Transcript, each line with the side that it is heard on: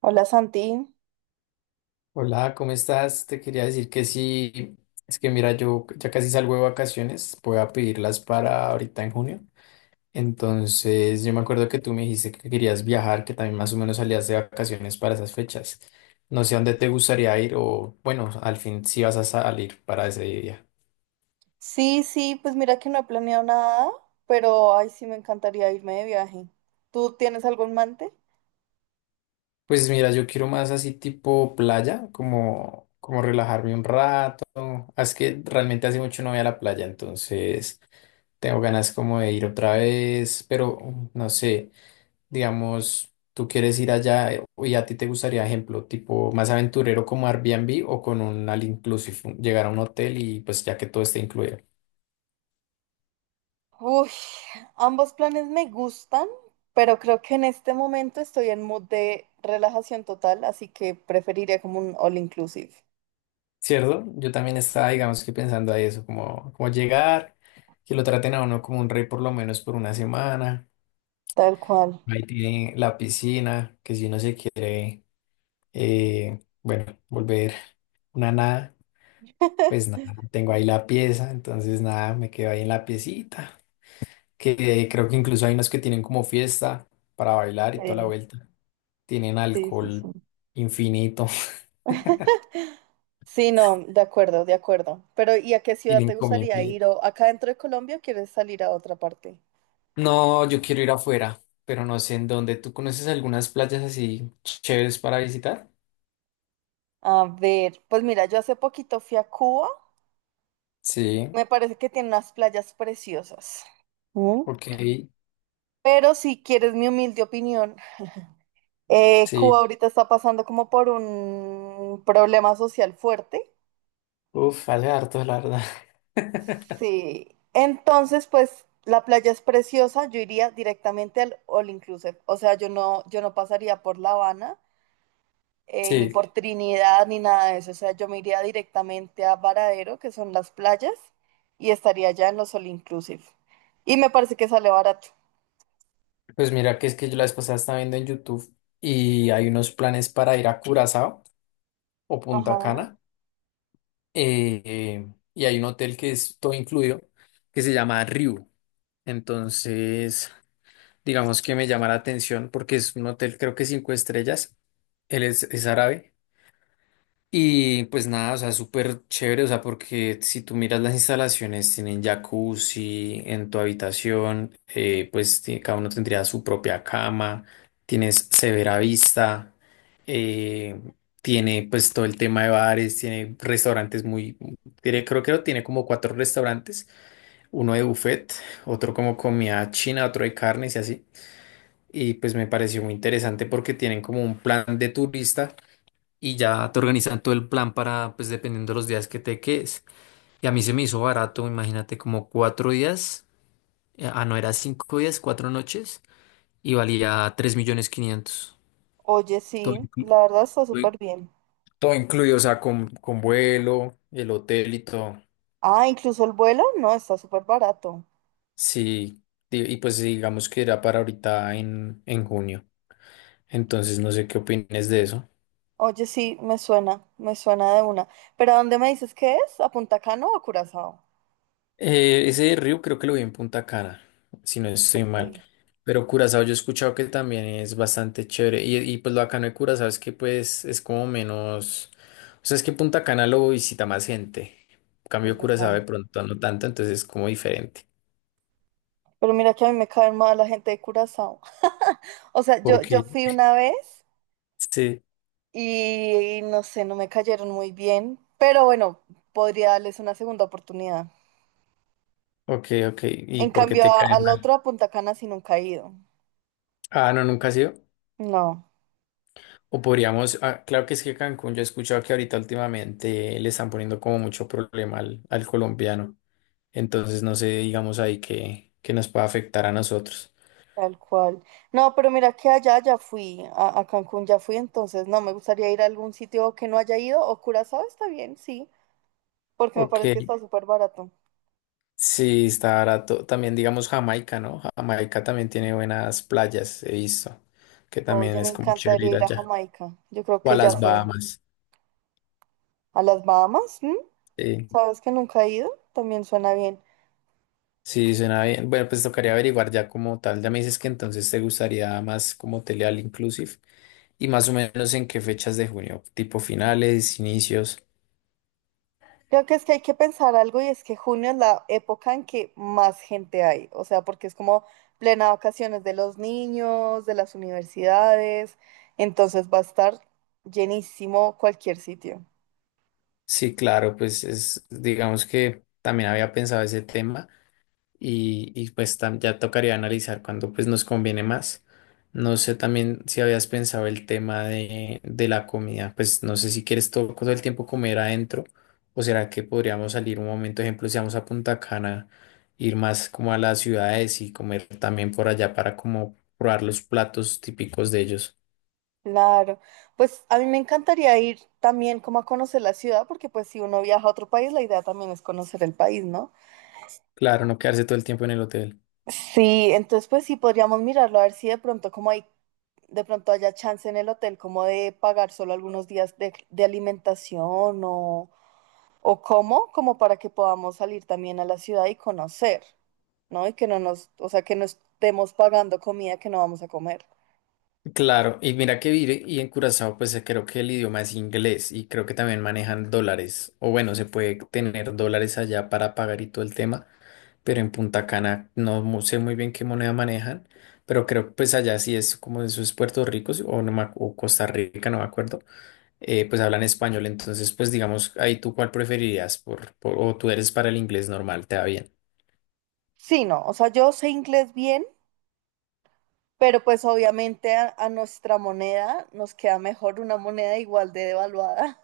right: Hola Santi.
left: Hola, ¿cómo estás? Te quería decir que sí, es que mira, yo ya casi salgo de vacaciones, voy a pedirlas para ahorita en junio. Entonces, yo me acuerdo que tú me dijiste que querías viajar, que también más o menos salías de vacaciones para esas fechas. No sé a dónde te gustaría ir o, bueno, al fin si vas a salir para ese día.
right: Sí, pues mira que no he planeado nada, pero ay, sí me encantaría irme de viaje. ¿Tú tienes algo en mente?
left: Pues mira, yo quiero más así tipo playa, como relajarme un rato. Ah, es que realmente hace mucho no voy a la playa, entonces. Tengo ganas como de ir otra vez, pero no sé, digamos, tú quieres ir allá, y a ti te gustaría, ejemplo, tipo más aventurero como Airbnb o con un all inclusive, llegar a un hotel y pues ya que todo esté incluido.
right: Uy, ambos planes me gustan, pero creo que en este momento estoy en mood de relajación total, así que preferiría como un all inclusive.
left: ¿Cierto? Yo también estaba, digamos que pensando a eso, como llegar, que lo traten a uno como un rey por lo menos por una semana.
right: Tal cual.
left: Ahí tiene la piscina, que si uno se quiere, bueno, volver una nada. Pues nada, tengo ahí la pieza, entonces nada, me quedo ahí en la piecita, que creo que incluso hay unos que tienen como fiesta para bailar y toda la
right: Sí,
left: vuelta. Tienen
right: sí, sí, sí.
left: alcohol infinito,
right: Sí, no, de acuerdo, de acuerdo. Pero ¿y a qué ciudad
left: tienen
right: te
left: comida
right: gustaría ir?
left: infinita.
right: ¿O acá dentro de Colombia o quieres salir a otra parte?
left: No, yo quiero ir afuera, pero no sé en dónde. ¿Tú conoces algunas playas así chéveres para visitar?
right: A ver, pues mira, yo hace poquito fui a Cuba.
left: Sí,
right: Me parece que tiene unas playas preciosas. ¿Mm?
left: ok,
right: Pero si quieres mi humilde opinión, Cuba
left: sí.
right: ahorita está pasando como por un problema social fuerte.
left: Uf, hace harto, la verdad.
right: Sí. Entonces, pues la playa es preciosa, yo iría directamente al All Inclusive. O sea, yo no pasaría por La Habana, ni
left: Sí,
right: por Trinidad, ni nada de eso. O sea, yo me iría directamente a Varadero, que son las playas, y estaría ya en los All Inclusive. Y me parece que sale barato.
left: pues mira que es que yo la vez pasada estaba viendo en YouTube y hay unos planes para ir a Curazao o Punta
right: Ajá.
left: Cana. eh, y hay un hotel que es todo incluido, que se llama Ryu. Entonces, digamos que me llama la atención porque es un hotel creo que 5 estrellas. Él es árabe y pues nada, o sea, súper chévere, o sea, porque si tú miras las instalaciones, tienen jacuzzi en tu habitación, pues cada uno tendría su propia cama, tienes severa vista, eh, tiene pues todo el tema de bares, tiene restaurantes creo que tiene como cuatro restaurantes, uno de buffet, otro como comida china, otro de carnes y así. Y pues me pareció muy interesante porque tienen como un plan de turista y ya te organizan todo el plan para, pues dependiendo de los días que te quedes. Y a mí se me hizo barato, imagínate, como 4 días, no, era 5 días, 4 noches, y valía 3.500.000.
right: Oye,
left: Todo
right: sí,
left: inclu-
right: la verdad está súper bien.
left: Todo incluido, o sea, con vuelo, el hotel y todo.
right: Ah, incluso el vuelo, no, está súper barato.
left: Sí, y pues digamos que era para ahorita en junio. Entonces no sé qué opines de eso.
right: Oye, sí, me suena de una. ¿Pero a dónde me dices que es? ¿A Punta Cana o a Curazao?
left: Ese de Ryu creo que lo vi en Punta Cana, si no estoy mal.
right: Sí,
left: Pero Curazao yo he escuchado que también es bastante chévere. Y pues lo bacano de Curazao es que pues es como menos. O sea, es que Punta Cana lo visita más gente. En cambio
right: es
left: Curazao de
right: verdad.
left: pronto no tanto, entonces es como diferente.
right: Pero mira que a mí me cae mal la gente de Curazao. O sea, yo
left: Porque
right: fui una vez
left: sí,
right: y no sé, no me cayeron muy bien, pero bueno, podría darles una segunda oportunidad.
left: ok, ok. ¿Y
right: En
left: por qué
right: cambio,
left: te cae
right: a la
left: mal?
right: otra Punta Cana sí nunca he ido.
left: Ah, no, nunca ha sido.
right: No.
left: O podríamos, ah, claro que es que Cancún, yo he escuchado que ahorita últimamente le están poniendo como mucho problema al colombiano. Entonces no sé, digamos ahí que nos pueda afectar a nosotros.
right: Tal cual. No, pero mira que allá ya fui, a Cancún ya fui, entonces no, me gustaría ir a algún sitio que no haya ido, o Curazao está bien, sí, porque me
left: Ok,
right: parece que está súper barato.
left: sí, está barato. También digamos Jamaica, ¿no? Jamaica también tiene buenas playas, he visto, que también
right: Oye, me
left: es como chévere
right: encantaría
left: ir
right: ir a
left: allá.
right: Jamaica, yo creo
left: O a
right: que ya
left: las
right: fue.
left: Bahamas.
right: ¿A las Bahamas? ¿M?
left: Sí,
right: ¿Sabes que nunca he ido? También suena bien.
left: sí, suena bien. Bueno, pues tocaría averiguar ya como tal. Ya me dices que entonces te gustaría más como hotel all inclusive y más o menos en qué fechas de junio, tipo finales, inicios.
right: Creo que es que hay que pensar algo y es que junio es la época en que más gente hay, o sea, porque es como plena vacaciones de los niños, de las universidades, entonces va a estar llenísimo cualquier sitio.
left: Sí, claro, pues es, digamos que también había pensado ese tema. Y, pues ya tocaría analizar cuándo pues nos conviene más. No sé también si habías pensado el tema de la comida, pues no sé si quieres todo, todo el tiempo comer adentro o será que podríamos salir un momento, ejemplo, si vamos a Punta Cana, ir más como a las ciudades y comer también por allá para como probar los platos típicos de ellos.
right: Claro, pues a mí me encantaría ir también como a conocer la ciudad, porque pues si uno viaja a otro país, la idea también es conocer el país, ¿no?
left: Claro, no quedarse todo el tiempo en el hotel.
right: Sí, entonces pues sí podríamos mirarlo a ver si de pronto como hay, de pronto haya chance en el hotel como de pagar solo algunos días de alimentación o cómo, como para que podamos salir también a la ciudad y conocer, ¿no? Y que no nos, o sea, que no estemos pagando comida que no vamos a comer.
left: Claro, y mira que vive y en Curazao pues creo que el idioma es inglés y creo que también manejan dólares o bueno, se puede tener dólares allá para pagar y todo el tema, pero en Punta Cana no sé muy bien qué moneda manejan, pero creo que pues allá sí es como eso es Puerto Rico sí, o, no me o Costa Rica, no me acuerdo, pues hablan español, entonces pues digamos ahí tú cuál preferirías o tú eres para el inglés normal, te va bien.
right: Sí, no, o sea, yo sé inglés bien, pero pues obviamente a nuestra moneda nos queda mejor una moneda igual de devaluada.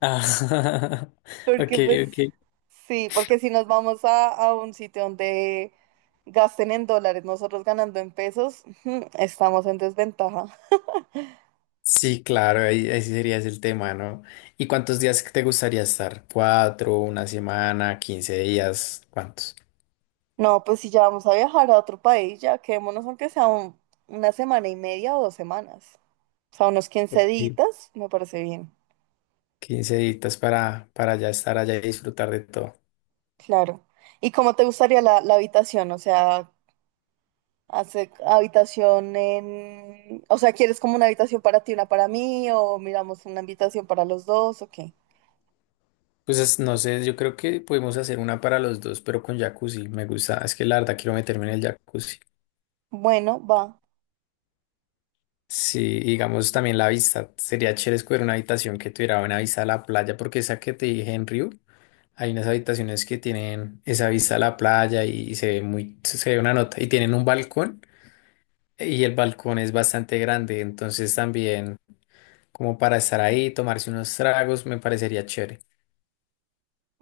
left: Ah, ok,
right: Porque pues
left: ok.
right: sí, porque si nos vamos a un sitio donde gasten en dólares, nosotros ganando en pesos, ujú, estamos en desventaja.
left: Sí, claro, ahí sí sería ese el tema, ¿no? ¿Y cuántos días te gustaría estar? ¿Cuatro, una semana, 15 días? ¿Cuántos?
right: No, pues si ya vamos a viajar a otro país, ya quedémonos aunque sea un- una semana y media o dos semanas. O sea, unos quince
left: Ok.
right: días, me parece bien.
left: 15 días para ya estar allá y disfrutar de todo.
right: Claro. ¿Y cómo te gustaría la habitación? O sea, hace habitación en... O sea, ¿quieres como una habitación para ti, una para mí? ¿O miramos una habitación para los dos? ¿O qué?
left: Pues no sé, yo creo que podemos hacer una para los dos, pero con jacuzzi. Me gusta, es que la verdad quiero meterme en el jacuzzi.
right: Bueno, va.
left: Sí, digamos también la vista. Sería chévere escoger una habitación que tuviera buena vista a la playa, porque esa que te dije en Río. Hay unas habitaciones que tienen esa vista a la playa y se ve una nota. Y tienen un balcón y el balcón es bastante grande. Entonces también como para estar ahí, tomarse unos tragos, me parecería chévere.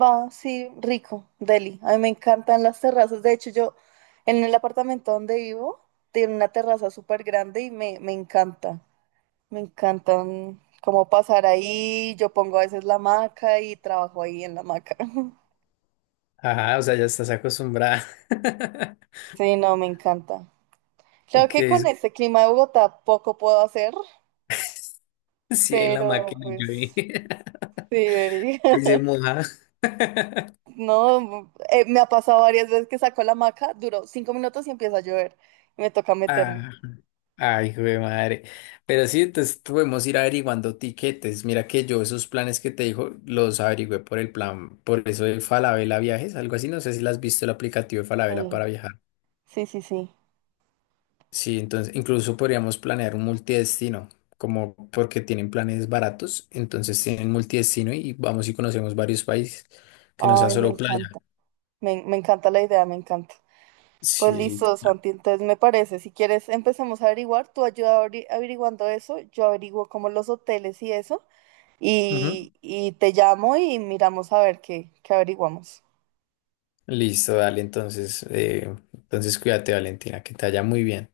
right: Va, sí, rico, Delhi. A mí me encantan las terrazas. De hecho, yo en el apartamento donde vivo tiene una terraza súper grande y me encanta. Me encantan cómo pasar ahí. Yo pongo a veces la hamaca y trabajo ahí en la hamaca.
left: Ajá, o sea, ya estás acostumbrada.
right: Sí, no, me encanta. Claro
left: Ok,
right: que con este clima de Bogotá poco puedo hacer,
left: sí, en la
right: pero
left: máquina yo vi.
right: pues sí, Eri.
left: Ahí se moja.
right: No, me ha pasado varias veces que saco la hamaca, duró 5 minutos y empieza a llover y me toca meterme.
left: Ah, ay, güey, madre. Pero sí, entonces podemos ir averiguando tiquetes. Mira que yo esos planes que te dijo los averigüé por el plan, por eso de Falabella Viajes, algo así. No sé si las has visto el aplicativo de Falabella
right: Sí,
left: para viajar.
right: sí, sí, sí.
left: Sí, entonces incluso podríamos planear un multidestino, como porque tienen planes baratos, entonces tienen multidestino y vamos y conocemos varios países, que no sea
right: Ay, me
left: solo
right: encanta,
left: playa.
right: me encanta la idea, me encanta. Pues
left: Sí,
right: listo,
left: claro.
right: Santi, entonces me parece, si quieres empecemos a averiguar, tú ayuda averiguando eso, yo averiguo como los hoteles y eso,
left: Ujú.
right: y te llamo y miramos a ver qué averiguamos.
left: Listo, dale, entonces, entonces cuídate, Valentina, que te vaya muy bien.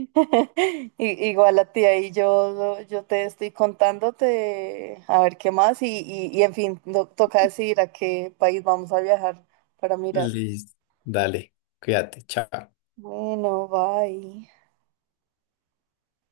right: Igual a ti, ahí yo te estoy contándote a ver qué más y en fin, toca decidir a qué país vamos a viajar para mirar.
left: Listo. Dale, cuídate, chao.
right: Bueno, bye.